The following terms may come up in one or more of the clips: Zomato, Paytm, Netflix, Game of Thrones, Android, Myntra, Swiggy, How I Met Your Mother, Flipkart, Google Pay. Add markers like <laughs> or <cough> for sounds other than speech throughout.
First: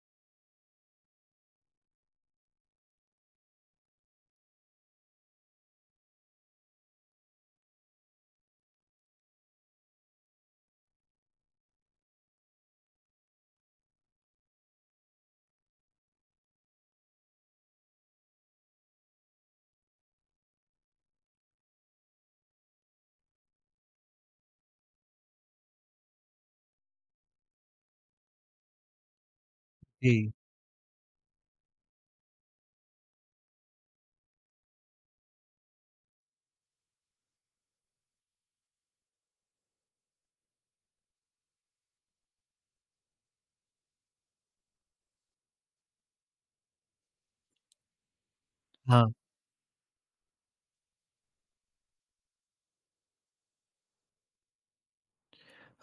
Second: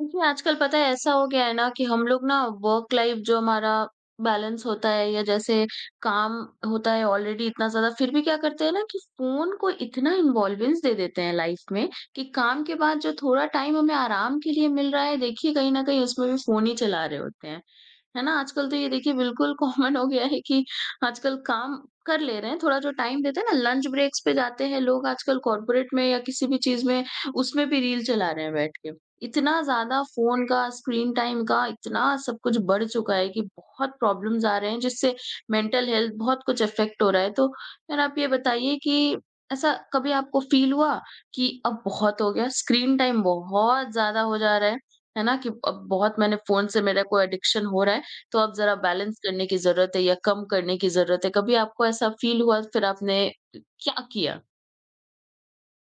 देखिए, आजकल पता है ऐसा हो गया है ना कि हम लोग ना वर्क लाइफ जो हमारा बैलेंस होता है या जैसे काम होता है ऑलरेडी इतना ज्यादा फिर भी क्या करते हैं ना कि फोन को इतना इन्वॉल्वेंस दे देते हैं लाइफ में कि काम के बाद जो थोड़ा टाइम हमें आराम के लिए मिल रहा है देखिए कहीं ना कहीं उसमें भी फोन ही चला रहे होते हैं है ना आजकल तो ये देखिए बिल्कुल <laughs> कॉमन हो गया है कि आजकल काम कर ले रहे हैं थोड़ा जो टाइम देते हैं ना लंच ब्रेक्स पे जाते हैं लोग आजकल कॉर्पोरेट में या किसी भी चीज में उसमें भी रील चला रहे हैं बैठ के इतना ज़्यादा जी, फ़ोन का, स्क्रीन टाइम का इतना सब कुछ बढ़ चुका है कि बहुत प्रॉब्लम्स आ रहे हैं जिससे मेंटल हेल्थ बहुत कुछ अफ़ेक्ट हो रहा है। तो यार आप ये बताइए कि ऐसा कभी आपको फ़ील हुआ कि अब बहुत हो गया, स्क्रीन टाइम बहुत ज़्यादा हो जा रहा है ना? कि अब बहुत मैंने फ़ोन से मेरा कोई एडिक्शन हो रहा है, तो अब ज़रा हाँ। बैलेंस करने की ज़रूरत है या कम करने की ज़रूरत है। कभी आपको ऐसा फ़ील हुआ फिर आपने क्या किया?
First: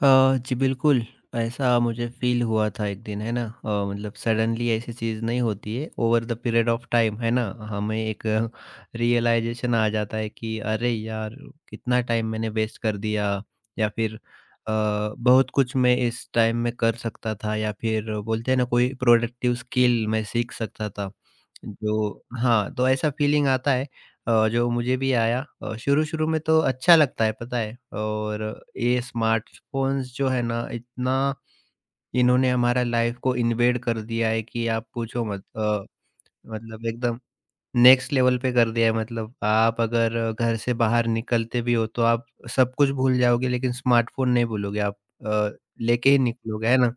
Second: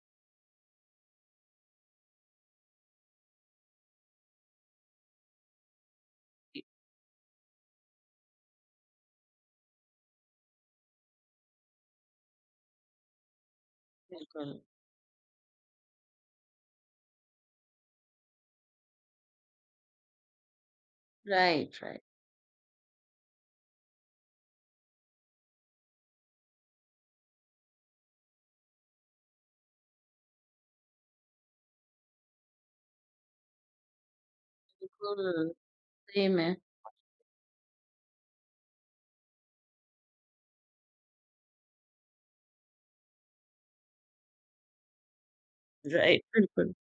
जी बिल्कुल, ऐसा मुझे फ़ील हुआ था एक दिन, है ना? मतलब सडनली ऐसी चीज़ नहीं होती है, ओवर द जी, पीरियड ऑफ टाइम, है ना? हमें एक <laughs> रियलाइज़ेशन आ जाता है कि अरे यार! कितना टाइम मैंने वेस्ट कर दिया या फिर बिल्कुल। बहुत कुछ मैं इस टाइम में कर सकता था या फिर बोलते हैं ना कोई प्रोडक्टिव स्किल मैं सीख सकता था। Right, right. जो हाँ, तो ऐसा फ़ीलिंग आता है। जो मुझे भी आया शुरू-शुरू में तो अच्छा लगता है पता है। और ये स्मार्टफ़ोन्स जो है ना, इतना इन्होंने हमारा लाइफ़ को इन्वेड कर दिया है कि आप पूछो बिल्कुल, मत। सही में। मतलब एकदम नेक्स्ट लेवल पे कर दिया है। मतलब आप अगर घर से बाहर निकलते भी हो तो आप सब कुछ भूल जाओगे, लेकिन स्मार्टफ़ोन नहीं भूलोगे आप, अ, लेके ही राइट, निकलोगे, बिल्कुल। है ना?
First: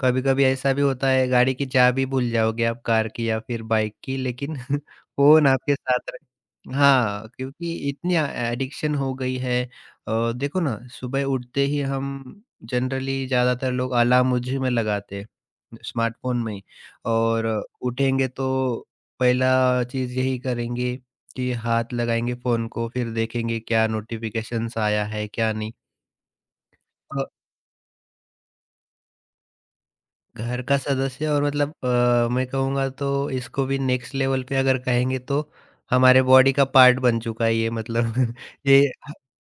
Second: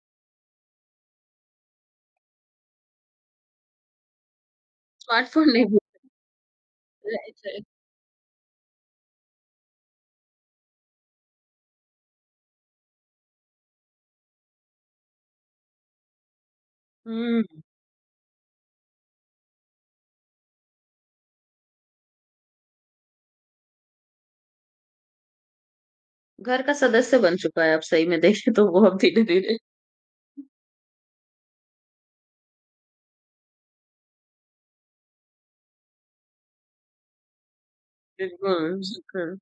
कभी-कभी ऐसा भी होता है, गाड़ी की चाबी भूल जाओगे आप, कार की या फिर बाइक की, लेकिन <laughs> फ़ोन स्मार्टफ़ोन नहीं आपके भूलता साथ रहे। है, हाँ, राइट। क्योंकि इतनी एडिक्शन हो गई है। देखो ना, सुबह उठते ही हम जनरली, ज़्यादातर लोग अलार्म उसी में लगाते हैं, स्मार्टफ़ोन में ही। और हुँ, उठेंगे तो पहला चीज़ यही करेंगे कि हाथ लगाएँगे फ़ोन को, फिर देखेंगे क्या नोटिफ़िकेशंस आया है, क्या नहीं। घर का सदस्य बन चुका है अब सही में देखें तो वो अब धीरे-धीरे। घर का सदस्य, और मतलब मैं कहूँगा तो इसको भी नेक्स्ट लेवल पे अगर कहेंगे तो हमारे बॉडी का पार्ट बन चुका है ये मतलब। <laughs> बिल्कुल, ये ह- बिल्कुल,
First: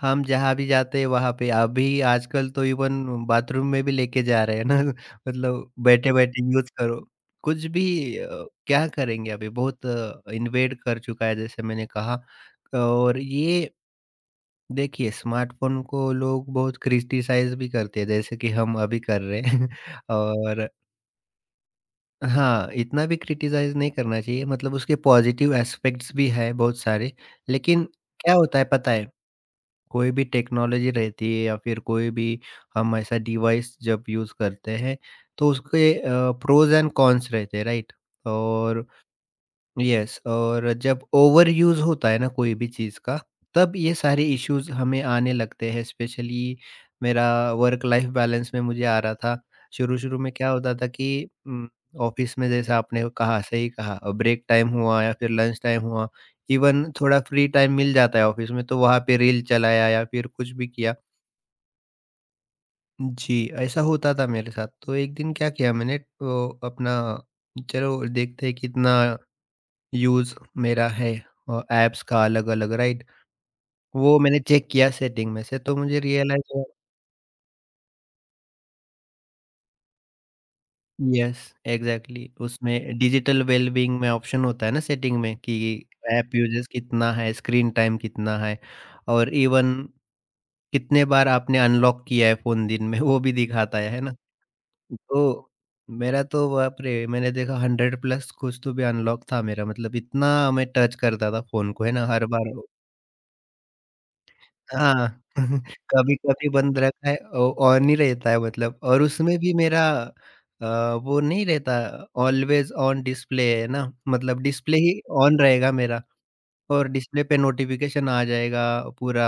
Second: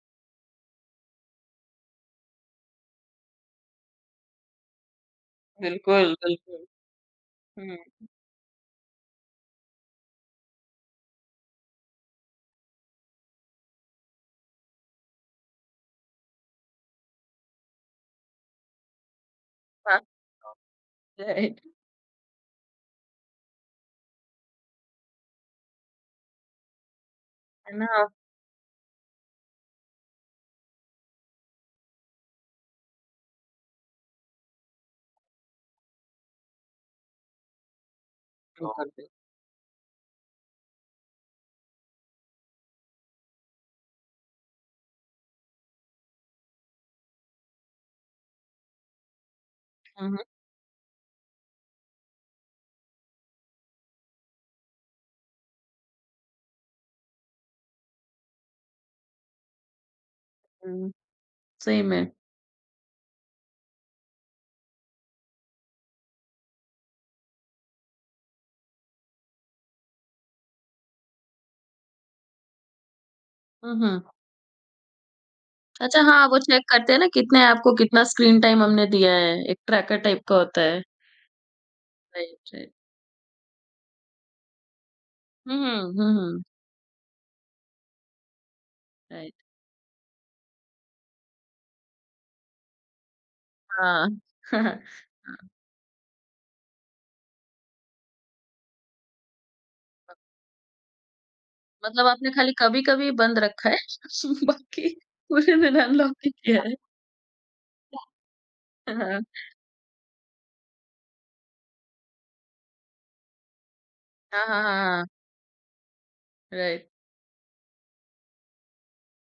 हम जहाँ भी जाते हैं वहाँ पे अभी आजकल तो इवन बाथरूम में भी लेके जा रहे हैं ना। <laughs> मतलब बिल्कुल, बैठे-बैठे बिल्कुल। यूज़ करो। कुछ हुँ, भी क्या करेंगे, अभी बहुत इन्वेड कर चुका है जैसे मैंने कहा। और ये देखिए, स्मार्टफ़ोन को लोग बहुत क्रिटिसाइज़ भी करते हैं, जैसे कि हम अभी कर रहे हैं। हाँ, <laughs> और राइट, हाँ, इतना भी क्रिटिसाइज़ नहीं करना चाहिए, मतलब उसके पॉज़िटिव एस्पेक्ट्स भी हैं बहुत सारे। है लेकिन ना? क्या होता है पता है, कोई भी टेक्नोलॉजी रहती है या फिर कोई भी हम ऐसा डिवाइस जब यूज़ करते हैं, तो उसके प्रोज़ एंड कॉन्स रहते हैं, राइट? बिल्कुल, और बिल्कुल। यस, और जब ओवर यूज़ होता है ना कोई भी चीज़ का, तब ये सारे इश्यूज़ हमें आने लगते हैं। स्पेशली मेरा वर्क लाइफ़ बैलेंस में मुझे आ रहा था। हुँ, हुँ, शुरू-शुरू में क्या होता था कि ऑफ़िस में, जैसा आपने कहा, सही कहा, ब्रेक टाइम हुआ या फिर लंच टाइम हुआ, इवन थोड़ा फ्री टाइम मिल जाता है ऑफ़िस में, तो वहाँ पे रील चलाया या फिर कुछ भी हुँ, किया। सही में। जी, ऐसा होता था मेरे साथ। तो एक दिन क्या किया मैंने, तो अपना चलो देखते हैं कितना यूज़ मेरा है ऐप्स का अलग-अलग, राइट? हुँ, हुँ। वो मैंने चेक किया सेटिंग में से तो मुझे अच्छा हाँ, वो रियलाइज़ चेक हुआ। करते हैं ना कितने आपको कितना स्क्रीन टाइम हमने दिया है, एक ट्रैकर टाइप का होता है। Yes, exactly, right, right. उसमें डिजिटल वेलबीइंग में ऑप्शन होता है ना सेटिंग में, हुँ, कि हुँ, हुँ, ऐप हुँ, यूज़ेज़ कितना है, स्क्रीन टाइम कितना है राइट, और इवन कितने बार आपने अनलॉक किया है फ़ोन दिन में। <laughs> वो भी दिखाता है हाँ। ना? <laughs> हाँ। तो मेरा तो बाप रे! मैंने देखा 100 प्लस कुछ तो भी अनलॉक था मेरा, मतलब इतना मैं टच करता था फ़ोन को है मतलब ना हर आपने खाली बार। कभी-कभी बंद रखा है <laughs> बाकी हाँ, पूरे <laughs> मैंने अनलॉक ही कभी-कभी किया है। बंद रखा है, औ ऑन ही रहता है मतलब। और हाँ। उसमें भी मेरा अ, वो नहीं रहता ऑलवेज ऑन डिस्प्ले है ना, मतलब हाँ, हाँ, डिस्प्ले हाँ, ही हाँ। ऑन रहेगा मेरा। और राइट। डिस्प्ले पे नोटिफ़िकेशन आ जाएगा पूरा,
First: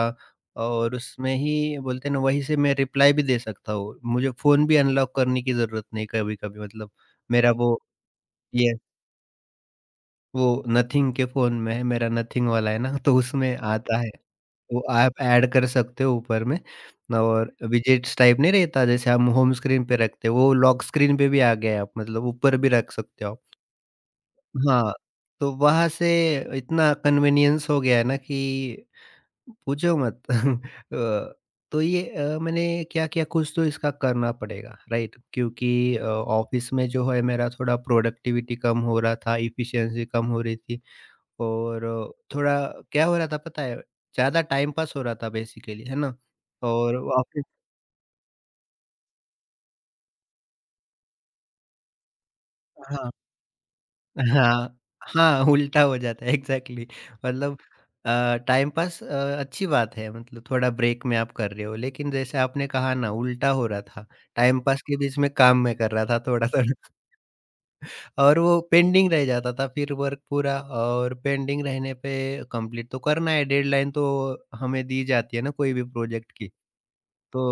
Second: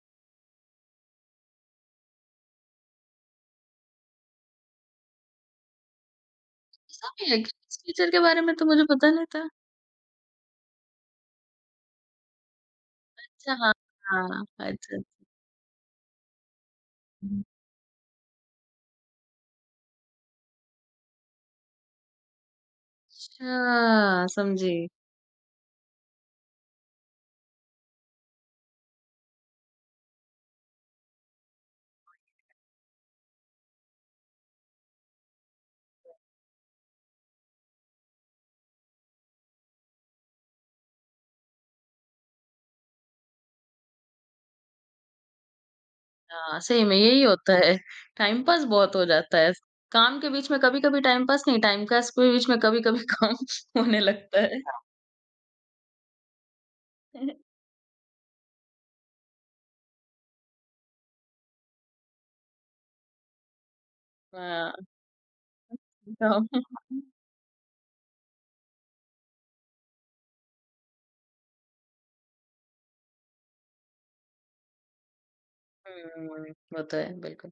और उसमें ही बोलते हैं ना, वहीं से मैं रिप्लाई भी दे सकता हूँ। मुझे फ़ोन भी अनलॉक करने की ज़रूरत नहीं कभी-कभी मतलब। ऐसा भी है मेरा क्या? इस वो, फीचर के बारे में तो ये, मुझे पता नहीं था। वो नथिंग के फ़ोन में है, मेरा नथिंग वाला है ना, तो अच्छा उसमें हाँ, आता है। हाँ। वो अच्छा, आप ऐड कर सकते हो ऊपर में। अच्छा। और विजेट्स टाइप नहीं रहता जैसे हम होम स्क्रीन पे रखते हैं, वो लॉक स्क्रीन पे भी आ गया है, आप मतलब ऊपर भी रख सकते हो आप। अच्छा, समझी। हाँ, तो वहाँ से इतना कन्वीनियंस हो गया है ना कि पूछो मत। <laughs> तो ये मैंने क्या-क्या, कुछ तो इसका करना पड़ेगा, राइट? क्योंकि ऑफ़िस में जो है, मेरा थोड़ा प्रोडक्टिविटी कम हो रहा था, एफिशिएंसी कम हो रही थी। और थोड़ा क्या हो रहा था पता है? ज़्यादा टाइम पास हो रहा था बेसिकली, है ना? हाँ, सही में और यही ऑफ़िस, होता है। टाइम पास बहुत हो जाता है। काम के बीच में कभी-कभी टाइम पास नहीं, टाइम पास के बीच में कभी-कभी हाँ, काम <laughs> होने लगता है। हाँ, हाँ, उल्टा हो जाता है एग्ज़ैक्टली। मतलब टाइम पास अच्छी बात है, मतलब थोड़ा ब्रेक में आप कर रहे हो, लेकिन जैसे आपने कहा ना, उल्टा हो रहा था, टाइम हाँ, पास के बीच में काम मैं कर रहा था काम थोड़ा-थोड़ा। और वो पेंडिंग रह जाता था, फिर वर्क पूरा, और पेंडिंग रहने पे कंप्लीट तो करना है, डेडलाइन तो हमें दी जाती है ना कोई भी हुँ, प्रोजेक्ट की। वो तो है तो बिल्कुल।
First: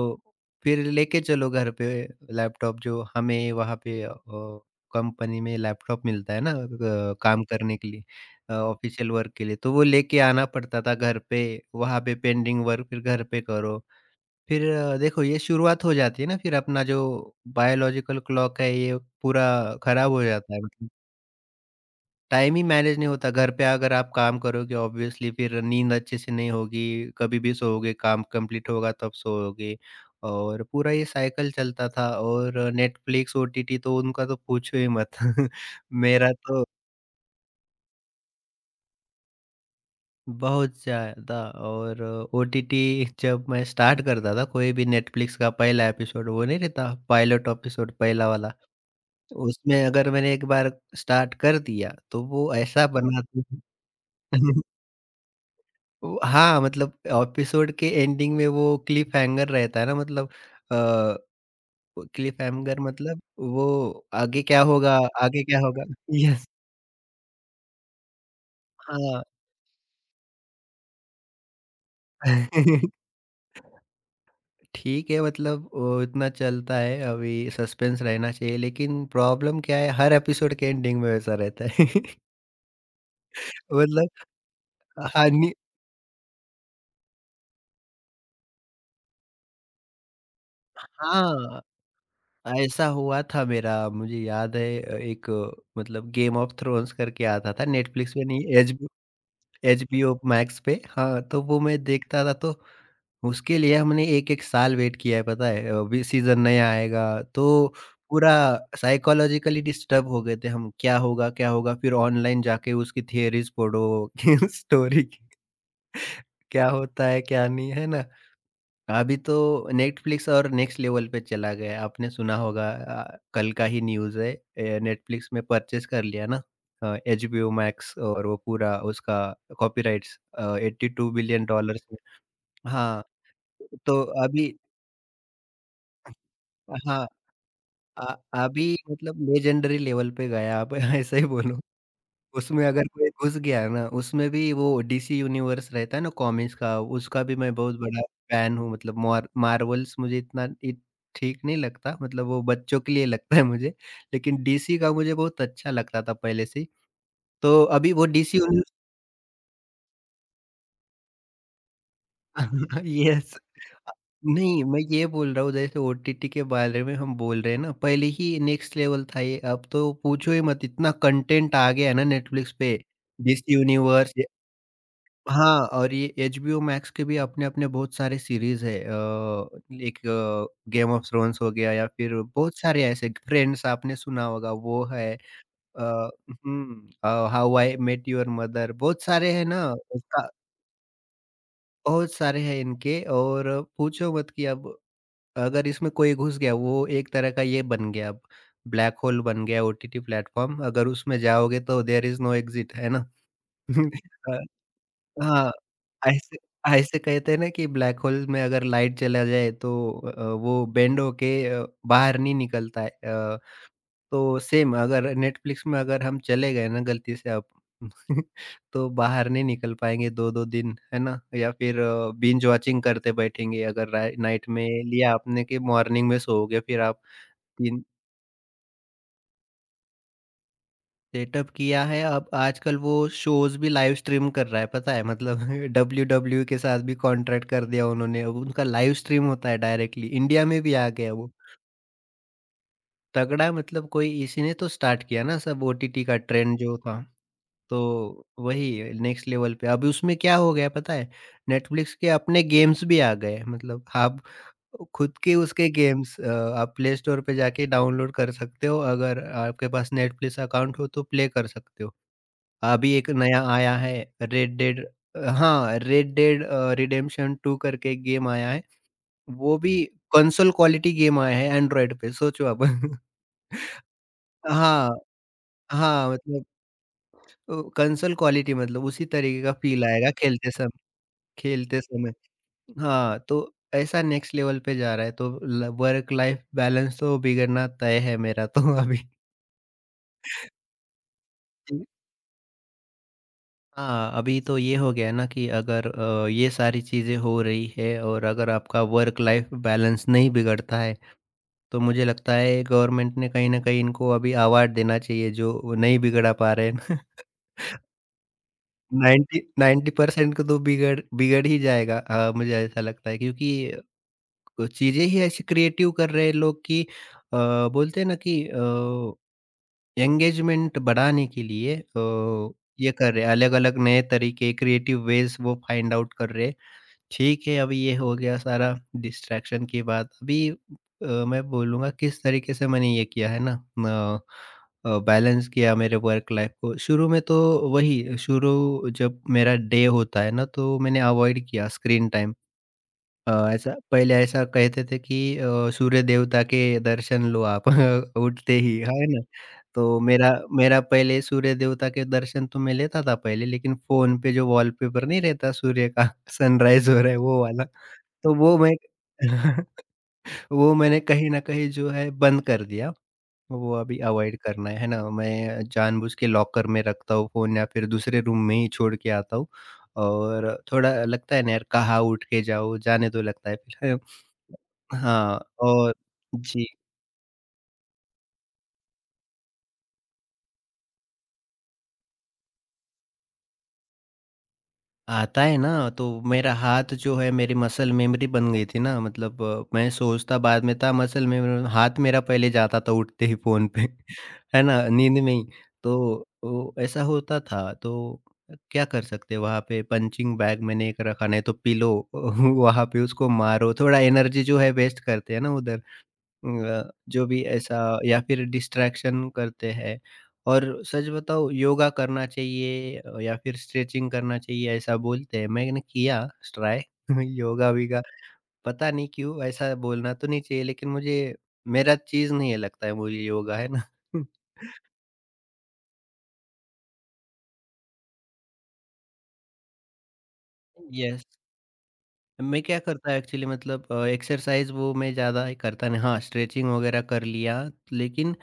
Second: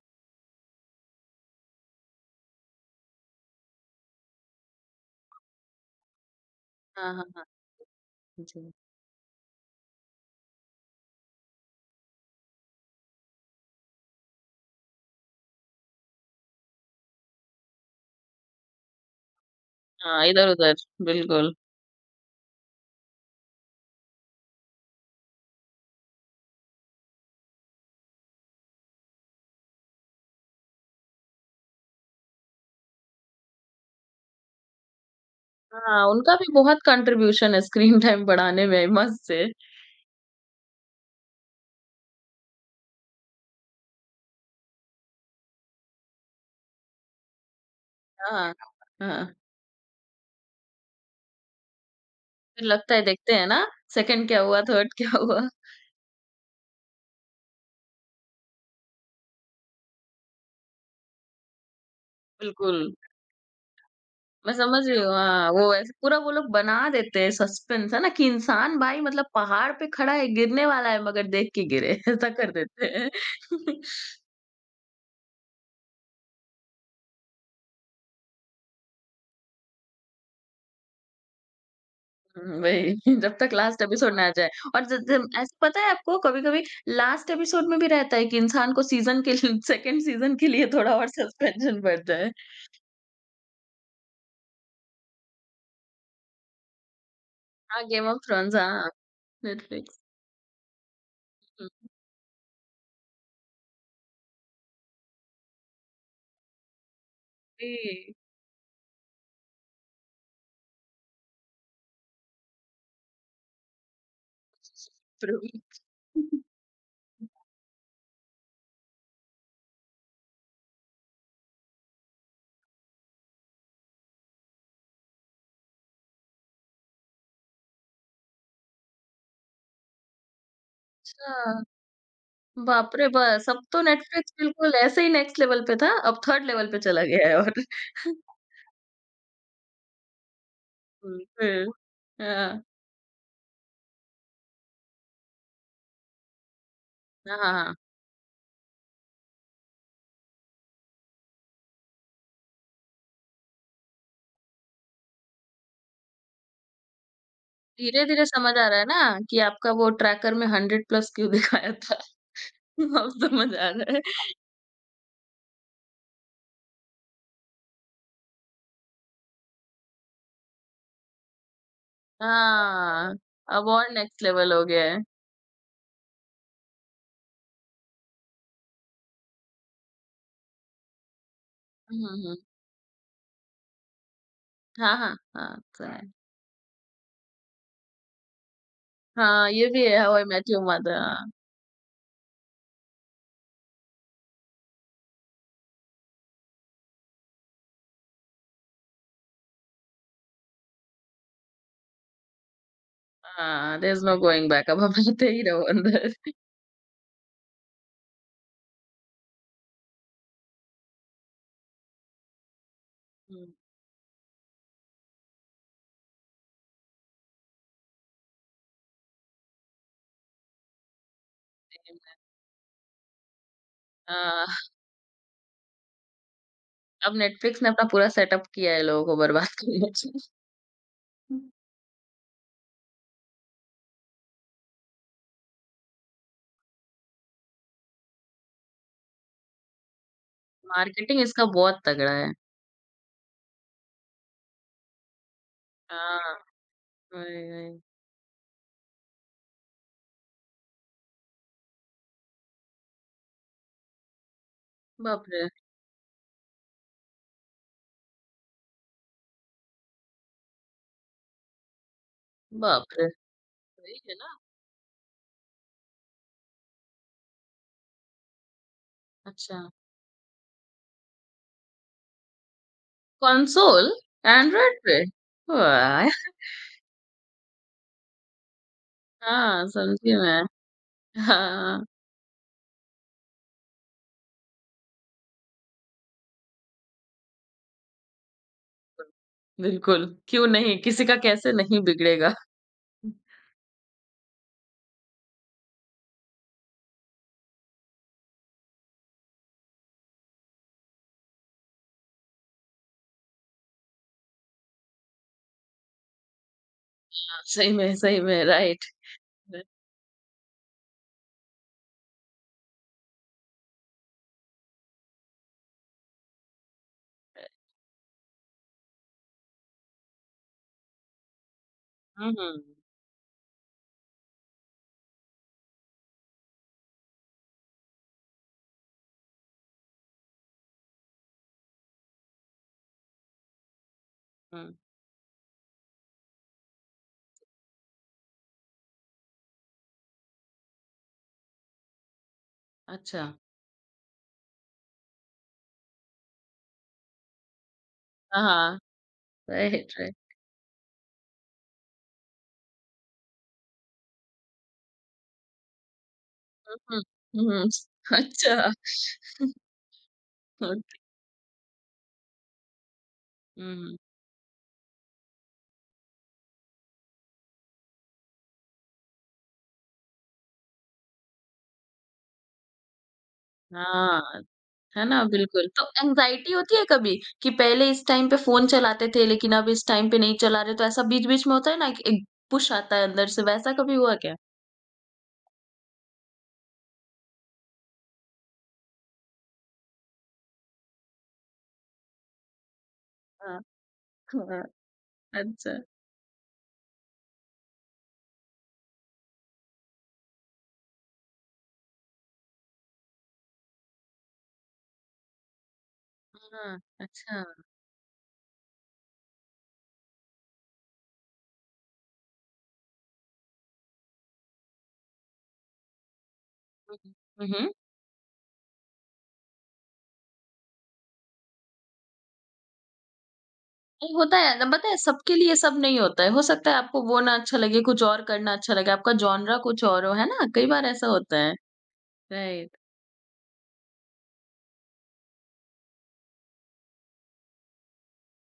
फिर लेके चलो घर पे लैपटॉप, जो हमें वहाँ पे कंपनी में लैपटॉप मिलता है ना हाँ, हाँ, काम हाँ। करने के लिए, जी। ऑफिशियल वर्क के लिए, तो वो लेके आना पड़ता था घर पे। वहाँ पे पेंडिंग वर्क फिर घर पे करो। फिर देखो, ये शुरुआत हो जाती है ना, फिर अपना जो बायोलॉजिकल क्लॉक है ये पूरा खराब हो हाँ, जाता है, इधर-उधर, बिल्कुल। टाइम ही मैनेज नहीं होता। घर पे अगर आप काम करोगे ऑब्वियसली फिर नींद अच्छे से नहीं होगी, कभी भी सोओगे, काम कंप्लीट होगा तब सोओगे, और पूरा ये साइकिल चलता था। और नेटफ्लिक्स, ओटीटी तो उनका तो पूछो ही मत। <laughs> हाँ, मेरा उनका भी तो बहुत कंट्रीब्यूशन है स्क्रीन टाइम बढ़ाने में मस्त है। बहुत ज़्यादा। और ओटीटी जब मैं स्टार्ट करता था, कोई भी नेटफ्लिक्स का पहला एपिसोड, वो नहीं रहता पायलट एपिसोड पहला वाला, हाँ, हाँ, उसमें अगर मैंने एक बार स्टार्ट कर दिया तो वो फिर ऐसा लगता है बना देखते हैं था। ना, सेकंड क्या हुआ, <laughs> थर्ड क्या हुआ? वो हाँ, मतलब एपिसोड के एंडिंग में वो क्लिफ़हैंगर रहता है ना मतलब अ, क्लिफ़हैंगर बिल्कुल, मतलब वो आगे मैं क्या समझ होगा, रही हूँ आगे हाँ, क्या वो होगा? ऐसे पूरा वो लोग यस, बना देते हैं सस्पेंस है ना कि इंसान भाई हाँ। मतलब पहाड़ पे खड़ा है, गिरने वाला है मगर देख के गिरे, <laughs> ऐसा कर देते <laughs> हैं। ठीक है, मतलब वो इतना चलता है, अभी सस्पेंस रहना चाहिए, लेकिन प्रॉब्लम क्या है, हर एपिसोड के एंडिंग में वैसा रहता है। <laughs> हुँ, वही <laughs> जब तक लास्ट मतलब एपिसोड ना आ जाए और ज ज हानि, ऐसा पता है आपको कभी-कभी लास्ट एपिसोड में भी रहता है कि इंसान को सीज़न के लिए सेकंड सीज़न के लिए थोड़ा और हाँ, सस्पेंशन बढ़ जाए। ऐसा हुआ था मेरा, मुझे याद है एक, मतलब गेम ऑफ थ्रोन्स करके आता था हाँ, गेम नेटफ्लिक्स ऑफ पे थ्रोन्स नहीं, एच हाँ, नेटफ्लिक्स एचबीओ मैक्स पे। हाँ, तो वो हुँ, मैं देखता था, तो उसके लिए हमने 1-1 साल वेट किया है पता है? अभी सीज़न नया आएगा, तो जी। पूरा साइकोलॉजिकली डिस्टर्ब हो गए थे हम, क्या होगा, क्या होगा? फिर ऑनलाइन जाके उसकी थियरीज़ पढ़ो, <laughs> स्टोरी प्रवी क्या होता है, क्या नहीं, है ना? अभी तो नेटफ्लिक्स और नेक्स्ट लेवल पे चला गया है। आपने सुना होगा कल का ही न्यूज़ है, नेटफ्लिक्स में परचेस कर लिया ना एचबीओ मैक्स, और वो पूरा उसका कॉपीराइट्स 82 बिलियन अच्छा, डॉलर्स में। बाप हाँ, रे बस! अब तो तो नेटफ्लिक्स अभी बिल्कुल ऐसे ही नेक्स्ट लेवल पे था, अब थर्ड लेवल पे चला हाँ, गया है और अभी मतलब लेजेंडरी लेवल पे गया आप, <laughs> ऐसा हुँ, ही बोलो। फिर <laughs> हाँ, उसमें अगर कोई घुस गया ना, उसमें भी वो डीसी यूनिवर्स रहता है ना कॉमिक्स का, उसका भी हाँ, मैं बहुत हाँ। बड़ा फैन हूँ। मतलब मार्वल्स मुझे इतना इ ठीक नहीं लगता, मतलब वो बच्चों के लिए लगता है मुझे, लेकिन डीसी का मुझे बहुत अच्छा लगता था पहले से ही। तो अभी वो धीरे-धीरे डीसी समझ आ यूनिवर्स। रहा है ना कि आपका वो ट्रैकर में 100 प्लस क्यों दिखाया था, <laughs> <laughs> अब यस, समझ आ रहा है। नहीं मैं ये बोल रहा हूँ, जैसे ओटीटी के बारे में हम बोल रहे हैं ना, पहले ही नेक्स्ट लेवल था ये, अब तो पूछो ही मत, इतना कंटेंट आ गया है ना नेटफ्लिक्स पे, हाँ, डीसी अब और यूनिवर्स। नेक्स्ट लेवल हो गया है। हाँ, और ये एचबीओ मैक्स के भी अपने-अपने बहुत सारे सीरीज़ है एक गेम ऑफ थ्रोन्स हो गया, या हुँ, फिर हुँ, हुँ। बहुत सारे ऐसे, फ्रेंड्स आपने सुना होगा वो हाँ, है, हाँ, हाँ, सुना अ, है। How I met your mother, बहुत सारे हैं हाँ, ना ये भी है हाउ आई उसका, मेट योर मदर हाँ। बहुत सारे हैं इनके। और पूछो मत कि अब अगर इसमें कोई घुस गया, वो एक तरह का ये बन गया अब, ब्लैक होल बन गया ओटीटी प्लेटफ़ॉर्म, अगर उसमें जाओगे तो देयर इज़ नो एक्सिट, है ना? हाँ, there is no <laughs> going back अब आप रहते ही हाँ, रहो अंदर। ऐसे ऐसे कहते हैं ना कि ब्लैक होल में अगर लाइट चला जाए तो वो बेंड होके बाहर नहीं निकलता है। हुँ। तो सेम अगर नेटफ्लिक्स में अगर हम चले गए ना गलती से अब, <laughs> तो बाहर नहीं निकल पाएँगे 2-2 दिन, है ना? या फिर बिंज वॉचिंग करते बैठेंगे, अगर रा अ, नाइट में लिया आपने कि मॉर्निंग में सो गए फिर आप। अब नेटफ्लिक्स ने अपना पूरा सेटअप किया है लोगों को बर्बाद करने के लिए। सेटअप किया है, अब आजकल वो शोज़ भी लाइव स्ट्रीम कर रहा है, पता है? मतलब <laughs> डब्ल्यूडब्ल्यूई के साथ भी कॉन्ट्रैक्ट कर दिया उन्होंने, अब उनका लाइव स्ट्रीम होता है डायरेक्टली, इंडिया में भी आ गया मार्केटिंग वो। इसका बहुत तगड़ा है। तगड़ा है, मतलब कोई इसी ने तो स्टार्ट किया ना सब ओटीटी का हाँ, ट्रेंड जो था, वही, वही। तो वही नेक्स्ट लेवल पे। अभी उसमें क्या हो गया पता है? नेटफ्लिक्स के अपने गेम्स भी आ गए, मतलब आप खुद बाप के रे! उसके गेम्स आप प्ले स्टोर पे जाके डाउनलोड कर सकते हो, अगर आपके पास नेटफ्लिक्स अकाउंट हो तो प्ले कर सकते हो। अभी बाप रे! एक नया आया है सही है ना? रेड डेड हाँ, रेड डेड रिडेम्पशन 2 करके एक गेम आया है। वो अच्छा। भी कंसोल क्वालिटी गेम आया है एंड्रॉयड पे सोचो आप। <laughs> कंसोल? एंड्रॉयड हाँ, पे? वाह! हाँ, मतलब कंसोल क्वालिटी मतलब उसी तरीके का हाँ, फ़ील आएगा समझी मैं। खेलते हाँ। समय। हाँ, तो ऐसा नेक्स्ट लेवल पे जा रहा है तो ल वर्क लाइफ़ बैलेंस तो बिगड़ना तय है मेरा तो अभी। बिल्कुल, क्यों नहीं? किसी का कैसे नहीं बिगड़ेगा। हाँ, अभी तो ये हो गया है ना कि अगर ये सारी चीज़ें हो रही है और अगर आपका वर्क लाइफ बैलेंस नहीं बिगड़ता है, तो मुझे लगता है गवर्नमेंट ने कहीं न कहीं इनको अभी अवार्ड देना चाहिए जो वो नहीं बिगड़ा पा रहे हैं। हाँ, सही में, राइट। 90% <laughs> को तो बिगड़ बिगड़ ही जाएगा मुझे ऐसा लगता है क्योंकि कुछ चीज़ें ही ऐसी क्रिएटिव कर रहे हैं लोग कि बोलते हैं ना कि एंगेजमेंट बढ़ाने के लिए हुँ, हुँ, ये कर रहे हैं अलग-अलग नए तरीके क्रिएटिव वेज़ वो फाइंड आउट कर रहे हैं। ठीक है, अभी ये हो गया सारा डिस्ट्रैक्शन की बात। अभी मैं बोलूँगा किस तरीके से मैंने ये किया है ना हुँ। बैलेंस किया मेरे वर्क लाइफ़ को। शुरू में तो वही शुरू जब मेरा डे होता है ना तो मैंने अवॉइड किया स्क्रीन टाइम। अच्छा, ऐसा पहले ऐसा कहते थे कि सूर्य देवता के दर्शन लो आप <laughs> हाँ, उठते हाँ, ही, है ना? राइट, तो राइट। मेरा मेरा पहले सूर्य देवता के दर्शन तो मैं लेता था पहले, लेकिन फ़ोन पे जो वॉलपेपर नहीं रहता सूर्य का <laughs> सनराइज़ हो हुँ, रहा है वो हुँ, वाला, <laughs> तो वो अच्छा, मैं <laughs> वो ओक मैंने कहीं न कहीं जो है बंद कर दिया। वो हुँ, अभी अवॉइड करना है ना? मैं जानबूझ के लॉकर में रखता हूँ फ़ोन या फिर दूसरे रूम में ही छोड़ के आता हूँ और थोड़ा लगता है ना यार कहाँ उठ के जाओ, जाने दो लगता है फिर। हाँ, है ना? हाँ, बिल्कुल, तो और एंग्ज़ायटी जी। होती है कभी कि पहले इस टाइम पे फ़ोन चलाते थे, लेकिन अब इस टाइम पे नहीं चला रहे, तो ऐसा बीच-बीच में होता है ना कि एक पुश आता है अंदर से, वैसा कभी हुआ क्या? आता है ना, तो मेरा हाथ जो है मेरी मसल मेमोरी बन गई थी ना मतलब मैं सोचता बाद में था मसल मेमोरी हाथ मेरा पहले जाता था उठते ही हाँ, फ़ोन पे, <laughs> है हाँ, ना? नींद में ही। अच्छा। तो ऐसा होता था तो क्या कर सकते वहाँ पे पंचिंग बैग मैंने एक रखा नहीं तो पिलो <laughs> वहाँ पे उसको मारो, थोड़ा एनर्जी जो है वेस्ट करते हैं ना उधर। हाँ, जो अच्छा। भी हुँ, ऐसा या फिर डिस्ट्रैक्शन करते हैं और सच बताओ योगा करना चाहिए या फिर स्ट्रेचिंग करना चाहिए ऐसा बोलते हैं मैंने किया ट्राई। हुँ। <laughs> हुँ, योगा हुँ। वीगा पता नहीं क्यों ऐसा बोलना तो नहीं चाहिए लेकिन मुझे मेरा चीज नहीं है लगता है मुझे योगा है ना। नहीं होता <laughs> है ना, पता है सबके लिए सब नहीं होता है हो सकता है आपको वो ना अच्छा लगे कुछ और करना अच्छा लगे आपका जॉनरा कुछ और हो है ना कई बार ऐसा यस। होता है मैं राइट क्या करता एक्चुअली मतलब एक्सरसाइज़ वो मैं ज़्यादा करता नहीं हाँ, स्ट्रेचिंग वगैरह कर लिया लेकिन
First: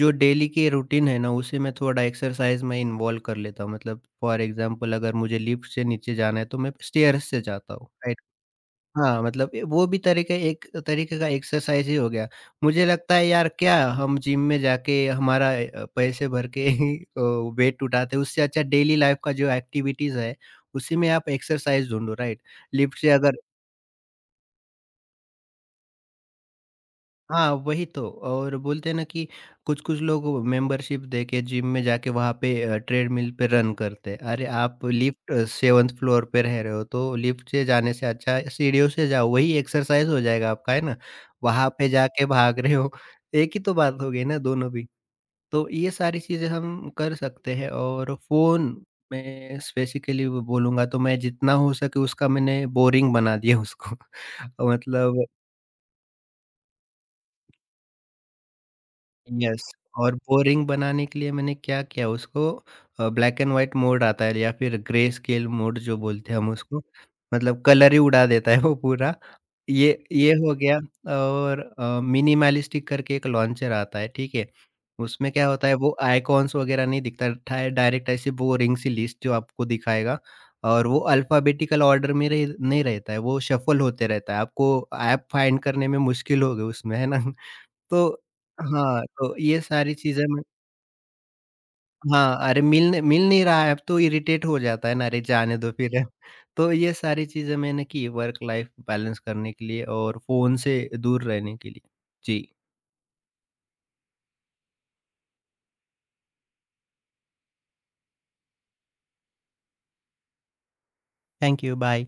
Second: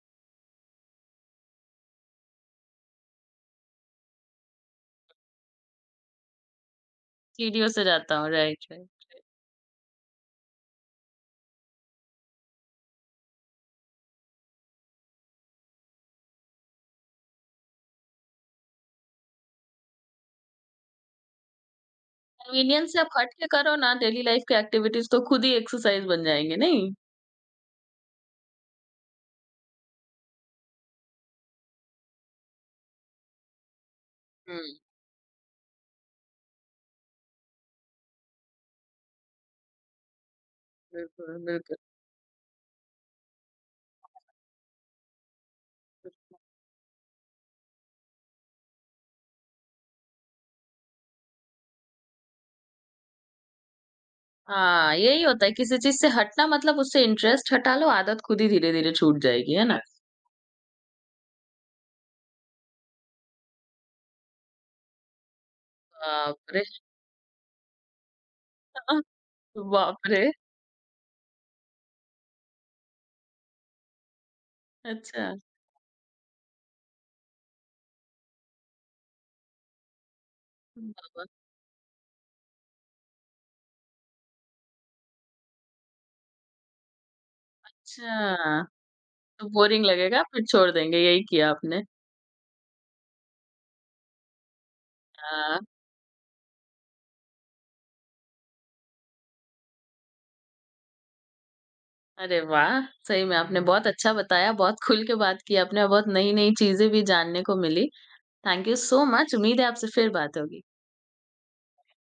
जो डेली की रूटीन है ना उसे मैं थोड़ा एक्सरसाइज़ में इन्वॉल्व कर लेता हूँ। मतलब फॉर एग्ज़ाम्पल अगर मुझे लिफ्ट से नीचे जाना है तो मैं स्टेयर्स से सीढ़ियों जाता से हूँ, जाता राइट? हूँ राइट राइट हाँ, मतलब ए वो भी तरीके एक तरीके का एक्सरसाइज़ ही हो गया। मुझे लगता है यार क्या हम जिम में जाके हमारा पैसे भर के <laughs> ही वेट उठाते हैं उससे अच्छा डेली लाइफ़ का जो एक्टिविटीज़ है, उसी में आप एक्सरसाइज़ ढूँढो, राइट? कन्वीनियंस से लिफ्ट से आप हट अगर के करो ना डेली लाइफ के एक्टिविटीज तो खुद ही एक्सरसाइज बन जाएंगे नहीं हाँ, वही तो और बोलते हैं ना कि कुछ-कुछ लोग मेंबरशिप देके जिम में जाके वहाँ पे ट्रेडमिल पे रन करते हैं। अरे हम्म आप लिफ्ट 7th फ्लोर पे रह रहे हो तो लिफ्ट से जाने से अच्छा है सीढ़ियों से जाओ, वही एक्सरसाइज हो जाएगा आपका, है ना? बिल्कुल वहाँ बिल्कुल पे जाके भाग रहे हो, एक ही तो बात हो गई ना दोनों भी। तो ये सारी चीज़ें हम कर सकते हैं और फ़ोन मैं स्पेसिफिकली बोलूँगा तो मैं जितना हो सके उसका मैंने बोरिंग बना दिया उसको। <laughs> हाँ यही मतलब होता है किसी चीज से हटना मतलब उससे इंटरेस्ट हटा लो आदत खुद ही धीरे धीरे छूट जाएगी यस। है ना और बोरिंग बनाने के लिए मैंने क्या किया उसको ब्लैक एंड व्हाइट मोड आता है या फिर ग्रे स्केल मोड जो बोलते हैं हम बाप रे उसको, मतलब कलर ही उड़ा देता है वो <laughs> पूरा। ये बाप रे ये हो गया और मिनिमलिस्टिक करके एक लॉन्चर आता है, ठीक है? अच्छा उसमें क्या होता है वो आइकॉन्स वगैरह नहीं दिखता, ठा डायरेक्ट ऐसी बोरिंग सी लिस्ट जो आपको दिखाएगा और वो बाबा, अल्फ़ाबेटिकल ऑर्डर में रह नहीं रहता है, वो शफ़ल होते रहता है। आपको ऐप फाइंड करने में मुश्किल होगी उसमें, है ना? तो अच्छा हाँ, तो तो ये बोरिंग सारी लगेगा चीज़ें मैं फिर छोड़ देंगे यही किया आपने हाँ, अरे मिल मिल नहीं रहा है अब तो इरिटेट हो जाता है ना, अरे जाने हाँ, दो फिर। <laughs> तो ये सारी चीज़ें मैंने की वर्क लाइफ़ बैलेंस करने के लिए और फ़ोन से दूर रहने के लिए। अरे जी, वाह! सही में आपने बहुत अच्छा बताया, बहुत खुल के बात की आपने और बहुत नई-नई चीज़ें भी जानने को मिली। Thank you so much. उम्मीद है आपसे फिर बात होगी। Thank you, bye.